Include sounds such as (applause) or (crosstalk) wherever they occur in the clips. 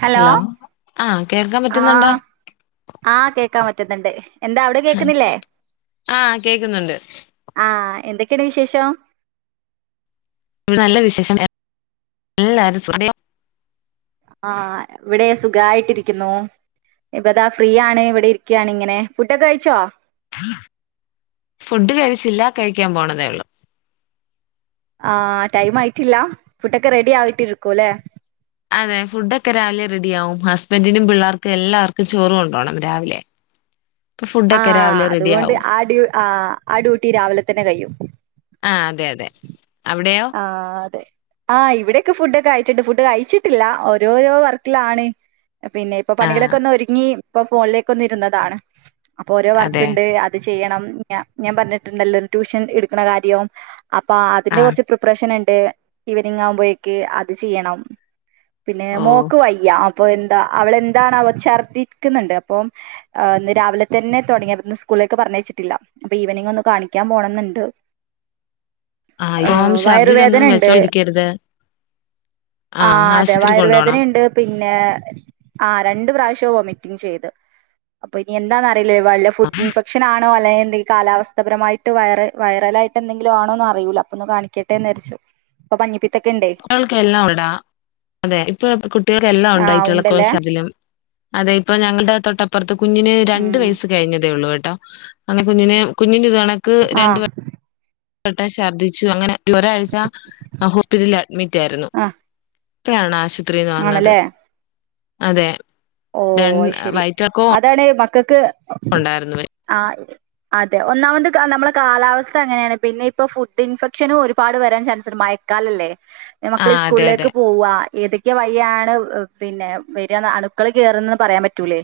Hello ആഹ് കേൾക്കാൻ ആ പറ്റുന്നുണ്ടോ ആ കേക്കാ പറ്റ പറ്റുന്നുണ്ട് എന്താ അവിടെ കേക്കുന്നില്ലേ ആഹ് കേക്കുന്നുണ്ട് ഇവിടെ ആ എന്ത ക്കിണ്ട് വിശേഷം ഇവിടെ നല്ല വിശേഷം എല്ലരും സുഖ ആ ഇവിടെ സുഖമായിട്ടിരിക്കുന്നു ഇപ്പതാ ഫ്രീ ആണ് ഇവിടെ ഇരിക്കുകയാണ് ഇങ്ങനെ ഫുഡൊക്കെ കഴിച്ചോ ഫുഡ് കഴിച്ചില്ല കഴിക്കാൻ പോണെതേ ഉള്ളു ആ ടൈം ആയിട്ടില്ല ഫുഡൊക്കെ റെഡി ആയിട്ടിരിക്കു അല്ലെ അതെ ഫുഡൊക്കെ രാവിലെ റെഡി ആവും ഹസ്ബൻറിനും പിള്ളേർക്കും എല്ലാവർക്കും ചോറും കൊണ്ടോണം രാവിലെ അപ്പൊ ആ ഫുഡൊക്കെ രാവിലെ റെഡി അതുകൊണ്ട് ആവും ആടി ആ ആ ഡ്യൂട്ടി രാവിലെ തന്നെ കഴിയും ആ അതെ അതെ അവിടെയോ ആ അതെ ആഹ് ഇവിടെയൊക്കെ ഫുഡൊക്കെ ആയിട്ടുണ്ട്ഫുഡ് കഴിച്ചിട്ടില്ല ഓരോരോ വർക്കിലാണ് പിന്നെ ഇപ്പൊ ആഹ് പണികളൊക്കെ ഒന്ന് ഒരുങ്ങി ഇപ്പൊ ഫോണിലേക്ക് ഒന്ന് ഇരുന്നതാണ് അപ്പൊ ഓരോ വർക്ക് അതെ ഉണ്ട് അത് ചെയ്യണം ഞാൻഞാൻ പറഞ്ഞിട്ടുണ്ടല്ലോ ട്യൂഷൻ എടുക്കണ കാര്യം അപ്പാ അതില് ആഹ് കുറച്ച് നണ്ട് ഇവനിങ്ങാകുമ്പോഴേക്ക് അത് ചെയ്യണം പിന്നെ ഓ മോക്ക് വയ്യ ആ അപ്പൊ എന്താ അവളെന്താണാവോ ഛർദ്ദിക്കുന്നുണ്ട് അപ്പം ആ ഇന്ന് രാവിലെ തന്നെ തുടങ്ങി ഇന്ന് സ്കൂളിലേക്ക് പറഞ്ഞയച്ചിട്ടില്ല അപ്പൊ ഈവനിങ് ഒന്ന് കാണിക്കാൻ പോണം എന്നുണ്ട് ആയിവംശ് വയറുവേദന ഇണ്ട് ആ ആഹ് അതെ ആശുപത്രി വയറുവേദന കൊണ്ടോണം ഇണ്ട് പിന്നെ ആ രണ്ടും പ്രാവശ്യ ഒമിറ്റിംഗ് ചെയ്ത് അപ്പോ ഇനി എന്താ ലേ വല്ല ഫുഡ് ഇൻഫെക്ഷൻ ആണോ അല്ലെങ്കിൽ ഈ കാലാവസ്ഥപരമായിട്ട് വയറ വൈയറലായിട്ട് എന്തെങ്കിലും ആണോന്ന് അറിയൂല അപ്പൊ കാണിക്ക ക്കട്ടെന്ന് രിച്ചു ഇപ്പൊ മഞ്ഞപി കുട്ടികൾക്ക് എല്ലാം അതാ അതെ ഇപ്പൊ കുട്ടികൾക്കെല്ലാം ആഹ് ഉണ്ടായിറ്റുള്ള ക്കോറേ ഉണ്ടല്ലേ ശർദിലും അതെ ഇപ്പൊ ഞങ്ങളുടെ തൊട്ടപ്പുറത്തും കുഞ്ഞിന് രണ്ടു ഉം വയസ്സ് കഴിഞ്ഞതേ ഉള്ളൂ ട്ടോ അങ്ങനെ കുഞ്ഞിന് കുഞ്ഞിന് നക്ക് രണ്ട് ആഹ് പട്ട ശർദ്ദിച്ചു അങ്ങനെ ഈ ഒരാഴ്ച ഹോസ്പിറ്റലിൽ അഡ്മിറ്റ് ആയിരുന്നു ആഹ് പ്പഴാണ ആശുപ ഇത്രം നടന്നത് ആണല്ലേ അതെ ഓ ര അത് ശരി അതാണ് ഇക്കക്ക് ഉണ്ടായിരുന്നുല്ലേ അതെ ഒന്നാമത് കാ നമ്മളെ കാലാവസ്ഥ അങ്ങനെയാണ് പിന്നെ ഇപ്പൊ ഫുഡ് ഇൻഫെക്ഷനും ഒരുപാട് വരാൻ ചാൻസുണ്ട് മയക്കാല അല്ലേ ആ മക്കളെ അതെ അതെ സ്കൂളിലേക്ക് പോവ ഏതൊ രെ വയ്യാണ് പിന്നെ വര്യാന്നാ മക്കള് കേറുന്നന്ന് പറയാൻ പറ്റൂലേ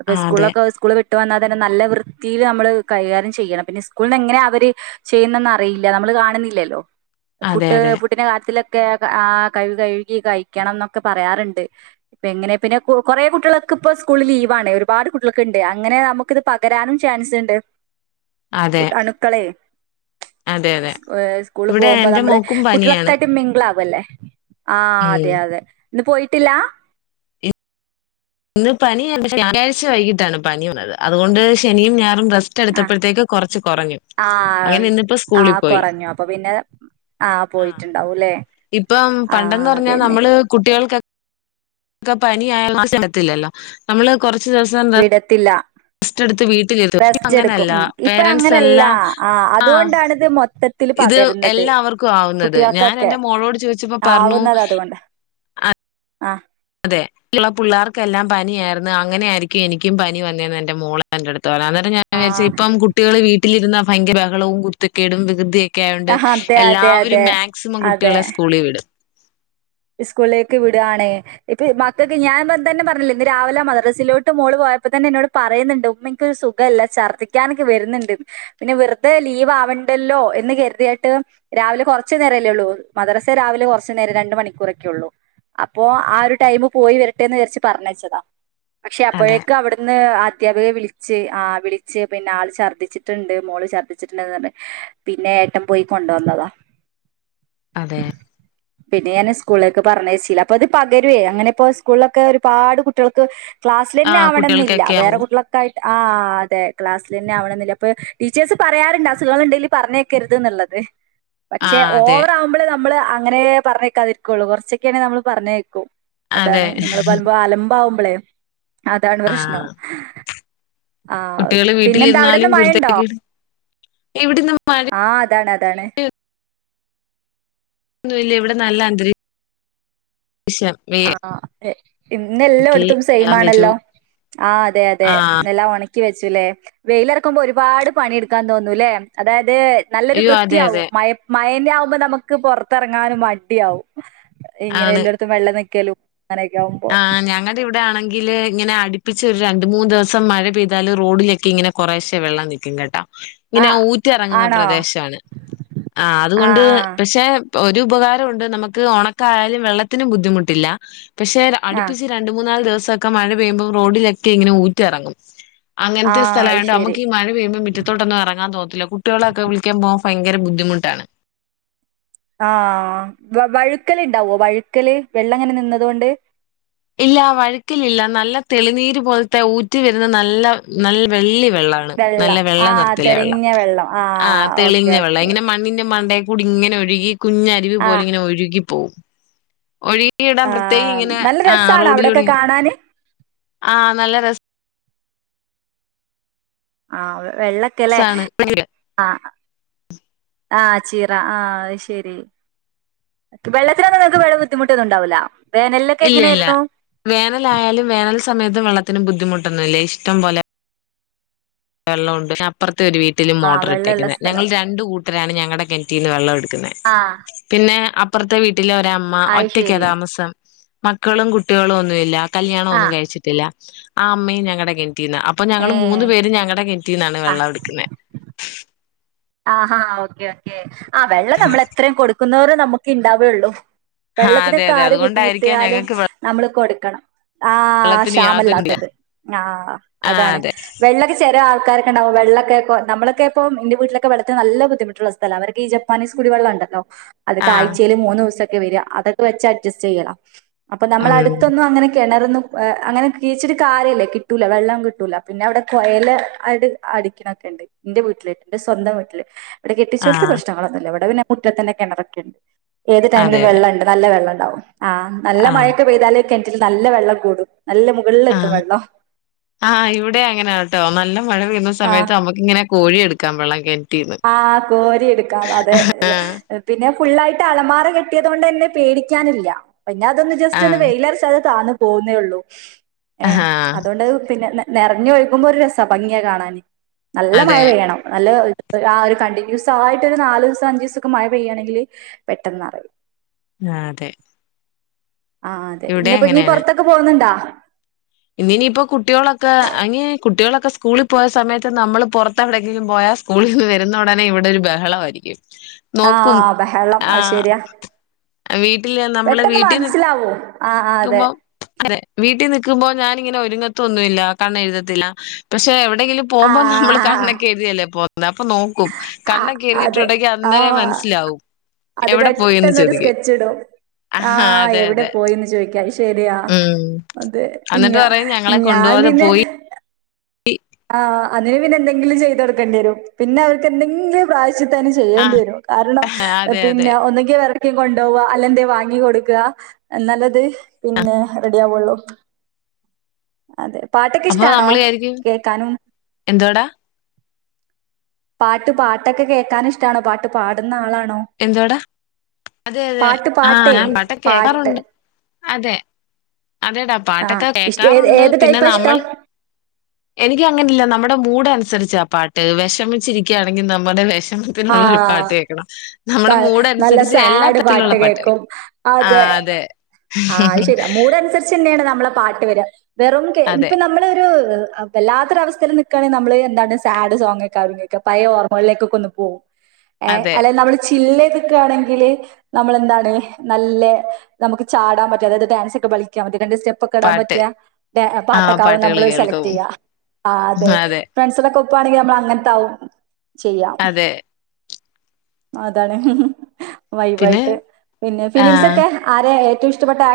അപ്പൊ ആ അതെ സ്കൂളൊക്കെ അവര് സ്കൂ ഇട്ട് വന്നാ തന്നെ നല്ല വൃത്തിയിലാ നമ്മള് കൈകാര്യം ചെയ്യണം പിന്നെ സ്കൂളന് എങ്ങനെ അവര് ചെയ്യുന്നന്ന് അറിയില്ല നമ്മള് കാണുന്നില്ലല്ലോ അതെ ഫുഡ് അതെ പുട്ടിനെ കാത്തി ക്കെ കേ ആ കയ്യ് കഴുകി കഴിക്കണം എന്നൊക്കെ പറയാറുണ്ട് ഇപ്പ എങ്ങനെ പിന്നെ കുറെ കുട്ടികള് ഒക്കെ ഇപ്പോൾ സ്കൂളിൽ ലീവാണ് ഒരുപാട് കുട്ടികൾക്കുണ്ട് അങ്ങനെ നമുക്ക് ഇത് പകരാനും ചാൻസ് ഇണ്ട് അതെ കുട്ട് അണുക്കളെ അതെ അതെ ഏ സ്കൂള് ഇവിടെ പോകുമ്പോ എന്റെ നമ്മള് മോക്കും പനിയാണ് കുട്ടികളൊക്കൊയിട്ട് മിംഗിളാകുംല്ലേ ആ ഉം അതെ അതെ ഇന്ന് പോയിട്ടില്ല ഇന്ന് പനിയ ശനിയാഴ്ച വൈകിട്ടാണ് പനിയുള്ളത് അതുകൊണ്ട് ശനിയും ഞ റസ്റ്റ്‌ ആ എടുത്തപ്പോകും കുറച്ച് കൊറഞ്ഞു ആ അങ്ങന ഇന്ന് ഇപ്പൊ ആ സ്കൂളിൽ പോയി കുറഞ്ഞു അപ്പൊ പിന്നെ ആ പോയിട്ടുണ്ടാവൂല്ലേ ഇപ്പൊ ആ പണ്ടെന്ന് പറഞ്ഞ അതന്നെ നമ്മൾ കുട്ടികൾക്കൊക്കെ പനി ആയ കൊണ്ട് ചെ ത്തില്ലല്ലോ നമ്മള് കൊറ വിടത്തില്ല വീട്ടിലിരുത്തും ഇപ്പ റസ്റ്റ്‌ എടുക്കും അങ്ങനല്ല ഉ ഇപ്പ പേരൻറ്സ് അങ്ങനല്ല എല്ലാം ആ് ആഹ് അതുകൊണ്ടണിത് മൊത്തത്തി ഇത് എല്ലാവർക്കും ആവുന്നത് ഞാൻ എന്റെ മോളോട് ചോദിച്ചപ്പോ പറഞ്ഞു ആ അതെ ഇള പിള്ളേർക്കെല്ലാം പനിയായിരുന്നു അങ്ങനെ ആയിരിക്കും എനിക്കും പനി വന്നേന്ന് എന്റെ മോളെ എന്റെ അടു തോ അന്നേരം ഞാ വിചാരിച്ച ആഹ് ഇപ്പം കുട്ടികള് വീ വീട്ടിലിരുന്ന ഭയങ്കരഹളവും കുര്ത്തക്കേടും വികൃതിയ ക്കായൊണ്ട് ആഹ് അതെ അതെ എല്ലാവരും അതെ മാക്സിമം അതെ കുട്ടികളെ സ്കൂളിൽ വിടും സ്കൂളിലേക്ക് വിടുകയാണേ ഇപ്പ മക്കൾക്ക് ഞാൻ തന്നെ പറഞ്ഞില്ലേ ഇന്ന് രാവിലെ മദ്രസിലോട്ട് മോള് പോയപ്പോ തന്നെ എന്നോട് പറയുന്നുണ്ട് ഉമ്മ എനിക്കൊരു സുഖമല്ല ഛർദിക്കാനൊക്കെ വരുന്നുണ്ട് പിന്നെ വെറുതെ ലീവ് ആവണ്ടല്ലോ എന്ന് കരുതിയായിട്ട് രാവിലെ കുറച്ച നേരമല്ലേള്ളൂ മദ്രസെ രാവിലെ കുറച്ചു നേരം രണ്ട മണി കുറക്കള്ളൂ അപ്പോ ആ ഒരു ടൈമ് പോയി വരട്ടെന്ന് വിചാരിച്ച് പറഞ്ഞയച്ചതാ പക്ഷെ അതെ അപ്പോഴേക്കും അവിടുന്ന് അധ്യാപകെ വിളിച്ച് ആ് വിളിച്ച് പിന്നെ ആള് ഛർദ്ദിച്ചിട്ടുണ്ട് മോള് ഛർദ്ദിച്ചിട്ടുണ്ട്ന്ന് പറ പിന്നെ ഏട്ടം പോയി കൊണ്ട വന്നതാ അതെ പിന്നെ ഞാന് സ് കൂളിലൊക്കെ പറഞ്ഞച്ചീല അപ്പൊ അത് പകരുവേ അങ്ങനെ ഇപ്പോ സ്കൂളിലൊക്കെ ഒരുപാട് കുട്ടികൾക്ക് ക്ലാസ്സിൽന്നെ ആഹ് ആവണം ന്നില്ല കുട്ടികൾക്കൊക്കെ വേറെ ആവും കുട്ടികളക്ക ആട്ട് ആ അതെ ക്ലാസ്സൽ തന്നെ ആവണെന്നില്ല അപ്പൊ ടീച്ചേഴ്സ് പറയാറുണ്ട് അസുഖങ്ങളുണ്ടലും പറഞ്ഞേക്കരുത് എന്നുള്ളത് പക്ഷെ ആഹ് അതെ ഓവറ ആവുമ്പോഴേ ന നമ്മള് അങ്ങനെ പറഞ്ഞേക്കാതിരി ക്ക കുറച്ചൊക്കെയ ആണ് നമ്മ പറഞ്ഞേക്കും അതെ അതാണ് നിങ്ങള് പറലമ്പോ അലമ്പാവു ളെ അതാണ് പ്രശ്നം ആഹ് ആഹ കുട്ടികള് പിന്നെന്താ അവിടെന്ന് വീട്ടിലിരുന്നാലും മഴുണ്ടോ കുരുത്തക്കേട് ഇവിടിന്ന് ആഹ അതാണ് താണ് ന്നുംല്ല ഇവിടെ നല്ല അന്തരീ വിഷയം വയ്യ ഇന്ന എല്ല എടത്തും വെച്ചു സെയിംമാണല്ലോ ആ അതെ അതെ ആഹ് നല്ലാം ഒണ വെച്ചുല്ലേ വെയിൽ ഇറക്കുമ്പോ ഒരുപാട് പണിയെ ടുക്കാൻ തോന്നൂല്ലേ അതായത് അത് നല്ലൊരു അയ്യോ അതെ വൃത്തിയാവും അതെ മഴയത്ത് പിന്നെ ആകുമ്പോ നമുക്ക് പൊറത്തയിറങ്ങാനും മടിയാവും ഇങ്ങനെ എല്ലായിടത്തും വെള്ളം നിക്കുമ്പോ കേലോ ആ് ഞങ്ങടെ ഇവിടെ ആണെങ്കിൽ ആണെങ്കിൽ ഇങ്ങനെ അടിപ്പിച്ച ഒരു രണ്ട് മൂന്ന് ദിവസം മഴ പെയ്താല് റോഡിലൊക്കെ ഇങ്ങനെ കുറേശ്ശെ വെള്ളം നിൽക്കും കേട്ടോ ഇങ്ങനെ ആഹ് ഊറ്റിറങ്ങുന്ന ആണോ പ്രദേശമാണ് ആ ആഹ് അതുകൊണ്ട് ആഹ് പക്ഷെ ഒരു ഉപകാരമുണ്ട് നമുക്ക് ഉണക്കായാലും വെള്ളത്തിനും ബുദ്ധിമുട്ടില്ല പക്ഷെ ആഹ് അടുപ്പിച്ച് രണ്ടു മൂന്നാല് ദിവസം ദിവസയൊക്കെ മഴ പെയ്യുമ്പോ റോഡിലൊക്കെ ഇങ്ങനെ ഊറ്റ് ഇറങ്ങും അങ്ങനത്തെ ആഹ് സ്ഥലംയായൊണ്ട് അയ്ശരി നമ്മുക്ക് ഈ മഴ പെയുമ്പോ മുറ്റത്തോട്ടോന്നും ഇറങ്ങാൻ തോന്നത്തില്ല കുട്ടികളൊക്കെ വിളിക്കാൻ പോവുമ്പോ ഭയങ്കര ബുദ്ധിമുട്ടാണ് ആഹ വ വഴുക്കല് ഉണ്ടാവോ വഴുക്കല് വെള്ളം ഇങ്ങനെ നിന്നതുകൊണ്ട് ഇല്ല വഴുക്കില്ലില്ല നല്ല തെളിനീര് പോലത്തെ ഊറ്റി വരുന്ന നല്ല നല്ല വെള്ളി വെള്ളമാണ് നല്ല വെള്ളം ആഹ് നിർത്തിലുള്ള വെള്ളം തെളിഞ്ഞ ആ ആഹ് ഓക്കെ തെളിഞ്ഞ വെള്ളം ഓക്കെ. ഇങ്ങനെ മണ്ണിന്റെ മണ്ടയികൂടെ അതിലുടെ ഇങ്ങനെ ഒഴുകി കുഞ്ഞയാരിവിപോലെ ആഹ് ഇങ്ങനെ ഒഴുകി പോവും ഒഴികി ഇടാൻ പ്രത്യേക ആഹ് ഇങ്ങനെ നല്ല ആ രസാണോ അവിടൊക്കെ റോഡിലൂടെ കാണാന്? ആ നല്ല രസം ആ അതെ വെള്ളക്കല്ലേ രസാണ് ഇല്ല ആഹ ആഹ ചിറ ആഹ ശരി വെള്ളത്തിനൊന്ന നിങ്ങക്ക് വേറെ ബുദ്ധിമുട്ടൊന്നും ഉണ്ടാവൂല വേനലിലൊക്കെ ഇല്ല ഇല്ല എങ്ങനെയായിരുന്നു? വേനൽ ആയാലും വേനൽ സമയത്ത് വെള്ളത്തിന് ബുദ്ധിമുട്ടൊന്നില്ല ഇഷ്ട്മം പോലെ വെള്ളം ഉണ്ട് പിന്നെ അപ്പുറത്തെ ഒരു വീട്ടിലും ആഹ് മോട്ടർ വെള്ളള്ള ഇട്ടേക്കുന്നത് ഞങ്ങൾ സ്ഥലം. രണ്ട കൂട്ടരും ഞങ്ങള കെണട്ടീന്ന് വെള്ളം എടുക്കാൻ ആഹ് പിന്നെ അപ്പുറത്തെ അപ്പുറത്തെ വീട്ടിലെ വീട്ടിലെ ഓര്മ്മ അയ് ഒറ്റക്കാ ശരി. താമസം മക്കളും കുട്ടികളും ഒന്നുമില്ല കല്യാണം ഒന്നും ആഹ് കഴിച്ചിട്ടില്ല ആ അമ്മയും ഞങ്ങടെ കിണറ്റിന്നാ കിണറ്റിന്ന അപ്പ ഞങ്ങള് മൂന്ന് ഏഹ് പേരും ഞങ്ങടെ കിണറ്റിൽ - കിണറ്റിന്നാണ് വെള്ളം ഇടുക്കുന്നെ ആ ഹ ഓക്കെ ഓക്കെ ആ വെള്ള നമ്മ എത്രയും കൊടു നക്കുന്നവരെ നമുക്ക് ഉണ്ടാവുയുള്ളൂ ആഹ് അതെ വെള്ളത്തിനൊക്കെ അതെ ആര് അതുകൊണ്ടായിരിക്കാം ബുദ്ധിമുട്ടിയാലും ഞങ്ങക്ക് നമ്മള് കൊടു ക്കണം ആ വെള്ളത്തിന് യാതൊരു ക്ഷമല്ലാത്തത് ആ ആഹ് അതാണ് അതെ വെള്ളൊക്കെ ചേരാ (unintelligible) ഉണ്ടാവു വെള്ളക്കെപോ നമ്മൊക്കെപ്പ എന്റെ വീട്ടിലെ വെള്ളത്തിനു നല്ല ബുദ്ധിമുട്ടുള്ള സ്ഥല അവർക്ക് ഈ ജപ്പാനീസ് കുടിവെള്ളണ്ടല്ലോ അതൊക്കെ ആഹ് ആഴ്ചയിയില് മൂന്ന് ദിവസ- അതൊക്കെ വെച്ച് അഡ്ജസ്റ്റ് ചെയ്യണം അപ്പൊ നമ്മൾ ഉം അടുത്തൊന്നും അങ്ങനെ കിണ അവിടെയൊന്നും അങ്ങനെെച്ചിട്ട് കാര്യല്ലേ കിട്ടൂല വെള്ളം കിട്ടൂല പിന്നെ അവിടെ കുഴൽ ആ അടിക്കണൊക്കെ ഉണ്ട് എന്റെ വീടിലെ സ്വന്തം വീട്ടിലെ ഇവിടെ കെട്ടിച്ചോടാത്ത ആഹ് പ്രശ്നങ്ങളൊന്നുമില്ല ഇവിടെ പിന്നെ മുറ്റത്തെന്നെ കിണറക്കെയുണ്ട് ഏത് ടൈമിലും അതെ അതെ വെള്ള ണ്ട് നല്ലെ വെള്ളം ഉണ്ട് ണ്ടാവും ആഹ നല്ല ആഹ് മഴൊക്കെ പെയ്താല കെൻറ്റില് നല്ല വെള്ളം കൂടും നല്ല ആ മുകളിലെത്തും വെള്ളം ആ ഇവിടെ അങ്ങനെട്ടോ നല്ല മഴ ത്തുന്ന സമയത്ത് നമ്മുക്ക് ഇങ്ങനെ കോരി എടു ക്കാം വെള്ളം കി ആ കോരി എടുക്കാം അതെ പിന്നെ ഫുള്ളായിട്ട് അലമാറ കെട്ടിയ തൊ ണ്ടന്നെ പേടിക്കാനില്ല പിന്നെ അതൊന്ന് ജസ്റ്റ് ഒന്ന് ആഹ് വെയില അറച്ച അത് താണും പോവുന്നെള്ളു ഏ ആഹാ അതുകൊണ്ട് പിന്നെ (unintelligible) നറഞ്ഞൊഴിക്കുമ്പോ ഒരു രസ പ്പ (unintelligible) കാണാന് നല്ല മഴ അതെ പെയ്യണം നല്ല (unintelligible) ആ ഒരു കണ്ടിന്യൂസ് ആയിട്ട് ഒരു നാ ലീ സം അഞ്ചീസൊക്കെ മഴ പെയ്യണെങ്കില് പെട്ടെന്നറിം ആഹ് അതെ ആഹ് അതെ ഇവിടെ ഇന്നിപ്പ നീ പുറത്തൊക്കെ പോണ് ണ്ടോ ഇന്ന് ഇനിയിപ്പോ കുട്ടികളൊക്കെ അതിന് കുട്ടികളൊക്കെ സ്കൂളിൽ പോയ സമയത്ത് നമ്മള് പുറത്തെ എവിടെയെങ്കിലും പോയാൽ സ്കൂളിൽ നിന്ന് വരുന്ന ഉടനെ ഇവിടെ ഒരു ബഹള വായിരിക്കും ആ ബഹളം അഹ് ശരിയാ വീട്ടില് നമ്മള് പെട്ടെന്ന് വീട്ടിൽ നി മനസിലാവും ക്കുമ്പോ അതെ വീട്ടിൽ നിക്കുമ്പോ ഞാൻ ങ്ങനെ ത്തൊന്നുല്ല കണ്ണ്എഴുതത്തില്ല പക്ഷെ എവി എവിടെങ്കിലും പോകുമ്പോ നമ്മള് ആഹ് കണ്ണ് ഒക്കെ എഴതിയല്ലേ പോ എന്നാ പ്പം നോക്കും ആഹ് കണ്ണൊക്കെ അതെ എഴുതിയിട്ടുണ്ടങ്കി അന്നേരം ആഹ് മനസ്സിലാവും അത് എവിടെ പോയിന്ന് പെട്ടെന്നൊരു ചോദിക്കും സ്കെച്ചിടും. ചോദിക്കാ ശരിയാ ഉം അതെ ഞ എന്നിട്ട് പറയും ഞങ്ങളെ ഞാൻ കൊണ്ടുപോവാതെ പിന്നെ പോയി ആ അതിന് പിന്നെന്തെങ്കിലും ചെയ്ത് കൊടുക്കേണ്ട്യരും പിന്നെ അവർക്ക് എന്തെങ്കിലും പ്രാവ തന്നെ ചെയ്യേണ്ട്യേരും കാരണം ആഹ് അതെ അതെ പിന്നെ ഒന്നിങ്കിവേ കൊണ്ടോവ അല്ലെന്തെവാങ്ങി കൊടുക്ക എന്നാലതെ റെഡി ആവുള്ളൂ അതെ പാട്ടൊക്കെ അപ്പൊ ഇഷ്ടാണോ നമ്മള് വിചാരിക്കും കേൾക്കാനും എന്തോടാ പാട്ട് പാട്ടൊക്കെ കേക്കാന്ഇഷ്ട്ടാണ്. പാട്ട് പാടുന്ന ആളാ എന്തുവട അതെ അതെ പാട്ട് ആ പാട്ടേ പാട്ടെക്കെ പാട്ട്. ആഹ് ഇഷ് ഏത് കേക്കാറുണ്ട്. ഏത് ടൈപ്പാ ഇഷ്ടം? എനക്ക് അങ്ങനല്ല നമ്മുടെ മൂഡ് അനുസരിച്ച് ച്ചാ പാട്ട് വിഷമിച്ചിരിക്കുകയാണെങ്കിൽ നമ്മുടെ വി ക്ഷമത്തിനുള്ള ഒരു ആഹ് പാട്ട് കേൾക്കണം. ത നല്ല സാഡ് പാട്ട് പാട്ടുകൾ. കേൾക്കും. അതെ യാണ് നമ്മളെ പാട്ട് വരിക. വെറും കെ അതെ, ഇപ്പൊ നമ്മളൊരു വല്ലാത്തൊരസ്ഥയി നൽക്കുകണെങ്കിൽ നമ്മൾ എന്താണ് സാഡ് സോങ് ഒക്കെ പയ ഓർമ്മകിലേക്കൊക്കെ പോവും ഏ അതെ. അല്ലെ നമ്മള് ചില്ലേ നിൽക്കുവാണങ്കില് നമ്മളെന്താണ് നല്ല നമുക്ക് ചാടാൻ പറ്റും അതായത് ഡാൻസ് ഒക്കെ കളിക്കാൻ പറ്റ രണ്ട് സ്റ്റെപ്പ് ഒക്കെ ഇടാൻ പാട്ട്. പറ്റിയ പാട്ടൊക്കെ ആ പാട്ടുകള് നമ്മള് സെലക്ട് കേൾക്കും. ചെയ്യുക. അതെ, ഫ്രണ്ട്സിലൊക്കെ അവാണെങ്കിൽ നമ്മൾ അങ്ങനത്തെ ആവും. ചെയ്യാം അതെ. അതാണ് പിന്നെ വൈബായിട്ട്. പിന്നെ ആ ഫിലിംസ് ഒക്കെ ആരെ ഇഷ്ടപ്പെട്ട ആ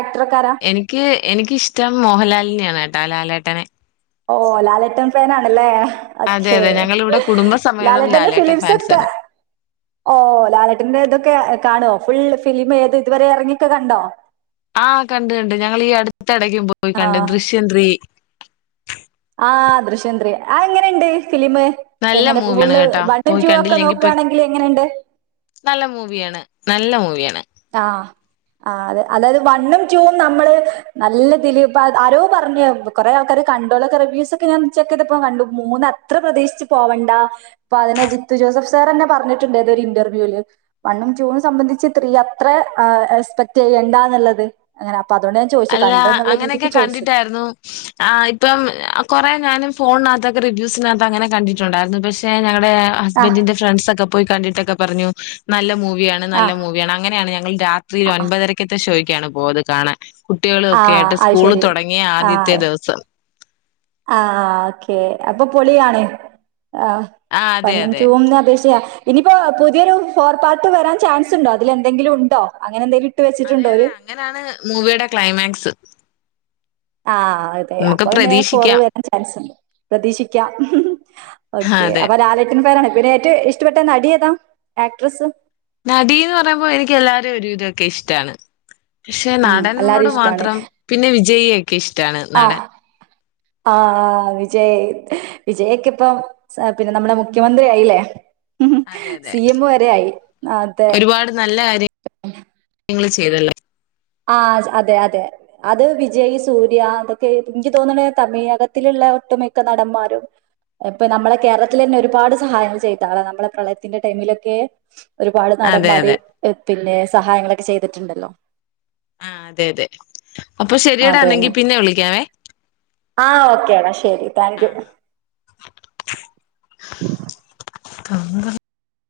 എനിക്ക് എനിക്കിഷ്ടം മോഹൻലാലിനെയാണ് കേട്ടോ ലാലേട്ട ട്ടനെ ഓ ലാലേട്ട ഫാനാണല്ലേ അതെ, ഒക്കേ അതെ. ഞങ്ങളിവിടെ കുടുംബസമേതം ലാലട്ടന്റെ ലാലേട്ടൻ ഫിലിംസൊക്കെ ഫാൻസാണ്. ഓ ലാലേട്ടന്റെ ഇതൊക്കെ കാണോ ഫുൾ ഫിലിം ഏത് ഇതുവരെ ഇറങ്ങിക്ക കണ്ടോ ആഹ് കണ്ട് കണ്ട് ഞങ്ങളീ ഈ അടു അടിത്തിടയ്ക് പോയി ആ കണ്ട് ദൃശ്യം ത്രീ ആഹ് ദൃശ്യം ത്രീ ആ എങ്ങനെയുണ്ട് ഫിലിം നല്ല എങ്ങനെ മൂവിയാണ് ഫുള്ള് കേട്ടാ വണ്ണും പോയി ടൂ ഒക്കെ കണ്ടില്ലെങ്കി പോയി നോക്കുകയാണെങ്കിൽ എങ്ങനെയുണ്ട് നല്ല മൂവിയാണ് നല്ല മൂവി ആഹ് അത് അതായത് വണ്ണും ടൂും നമ്മള് നല്ല ഫിലിം പ്പ ആരോ പറഞ്ഞു കൊറെേ ആൾക്കാര് കണ്ടോല്ലൊക്കെ റിവ്യൂസ് ഒക്കെ ഞാൻ ചെക്ക് ചെയ്തപ്പോ കണ്ടു മൂന്ന് അത്ര പ്രതീശിച്ചച്ച് പോവണ്ട ഇപ്പൊ അതിനെ ജിത്തു ജോസഫ് സാർന്നെ പറഞ്ഞിട്ടുണ്ട് ഏതൊ ഒരു ഇന്റർവ്യൂൽ വണ്ണും ടൂവും സംബന്ധിച്ച് ത്രീയ അത്ര എസ്പെക്ട് ചെയ്യണ്ടാന്നുള്ളത് അങ്ങനെ അപ്പൊ അതുകൊണ്ട് ഞാൻ ചോദിച്ചു അല്ല കണ്ട് എന്നുള്ള അങ്ങനെയൊക്കെ രീതിക്ക് ചോദിച്ചതാ കണ്ടിട്ടായിരുന്നു ആ ഇപ്പം കൊറേ ഞാനും ഫോണിനാതൊക്കെ റിവ്യൂസിനാത്ത് അങ്ങനെ കണ്ടിട്ടുണ്ടായിരുന്നു പക്ഷെ ഞങ്ങൾ ആഹ് ഹസ്ബന്റിന്റെ ഫ്രണ്ട്സ് ഒക്കെ പോയി കണ്ടിട്ടൊക്കെ പറഞ്ഞു നല്ല മൂ വിയാണ് നല്ല ആഹ് മൂവിയാണ് അങ്ങനെയാണ് ഞങ്ങൾ രാത്രി ആഹ് ഒമ്പപതരക്കത്തെ ഷോയ്ക്ക് ഒക്കെയാണ് പോയത് കാണാൻ കുട്ടികളൊക്കെ ആഹ് ആയിട്ട് അത് സ്കൂള് ശരി തുടങ്ങിയ ആദ്യത്തെ ആഹ് ദിവസം ആഹ് ഓക്കെ അപ്പൊ പൊളിയാണ് ആ ആ അതെ വണ്ണും അതെ ടൂവിന് അപേക്ഷയ ഇനിയിപ്പോ പുതിയൊരു ഫോർ പാർട്ട് വരാൻ ചാൻസ് ഉണ്ടോ അതിലെന്തെങ്കിലും ഉണ്ടോ അങ്ങനെ എന്തെങ്കിലും ഇട്ട് അതെ വെച്ചിട്ടുണ്ടോ അതെ ഓര് അങ്ങനാണ് മൂവിയുടെ ക്ലൈമാക്സ് ആഹ് അതെ നമുക്ക് അപ്പൊ എന്നന്നെ ഫോർ പ്രതീക്ഷിക്കാം വരാൻ ചാൻസ്ുണ്ട് പ്രതീക്ഷിക്കാം ഓക്കെ അതെ അപ്പൊ ലാലട്ടൻ ഫാനാണ് പിന്നെ ഏറ്റവും ഇഷ്ടപ്പെെട്ട നടിയേതാ ആക്ട്രസ്സ് നടീന്ന് പറയുമ്പോ എനിക്ക് എല്ലാരും ഒരുവിധമൊക്കെ ഇഷ്ടമാണ് പക്ഷെ ഉം എല്ലാരും നടനോട് ഇഷ്ടാണ് മാത്രം പിന്നെ വിജയിയൊക്കെ ഇഷ്ടാണ് നടൻ ആഹ് ആഹ് വിജയ് വിജയ്ക്ക് ഇപ്പം പിന്നെ നമ്മുടെ മുഖ്യമന്ത്രിയായില്ലേ അതെ അതെ അതെ ഒരുപാട് നല്ല കാര്യങ്ങൾ ചെയതല്ലേ ആ അതെ അതെ അത് വിജയ് സൂര്യ അതൊക്കെ എനിക്ക് തോന്നണ തമിഴകത്തിലുള്ള ഒട്ടുമിക്ക നടന്മാരും ഇപ്പൊ നമ്മളെ കേരളത്തിൽ തന്നെ ഒരുപാട് സഹായങ്ങൾ ചെയ്താളാണ് നമ്മളെ പ്രളയത്തിന്റെ ടൈമിലൊക്കെ ഒരുപാട് അതെ നടന്മാര് അതെ പിന്നെ സഹായങ്ങളൊക്കെ ചെയ്തിട്ടുണ്ടല്ലോ ആഹ് അതെ അതെ അപ്പൊ ശരിയടാ അതെന്നെ എന്നെങ്കി പിന്നെ വിളിക്കാവേ ആ ഓക്കേടാ ശരി താങ്ക് യു (unintelligible)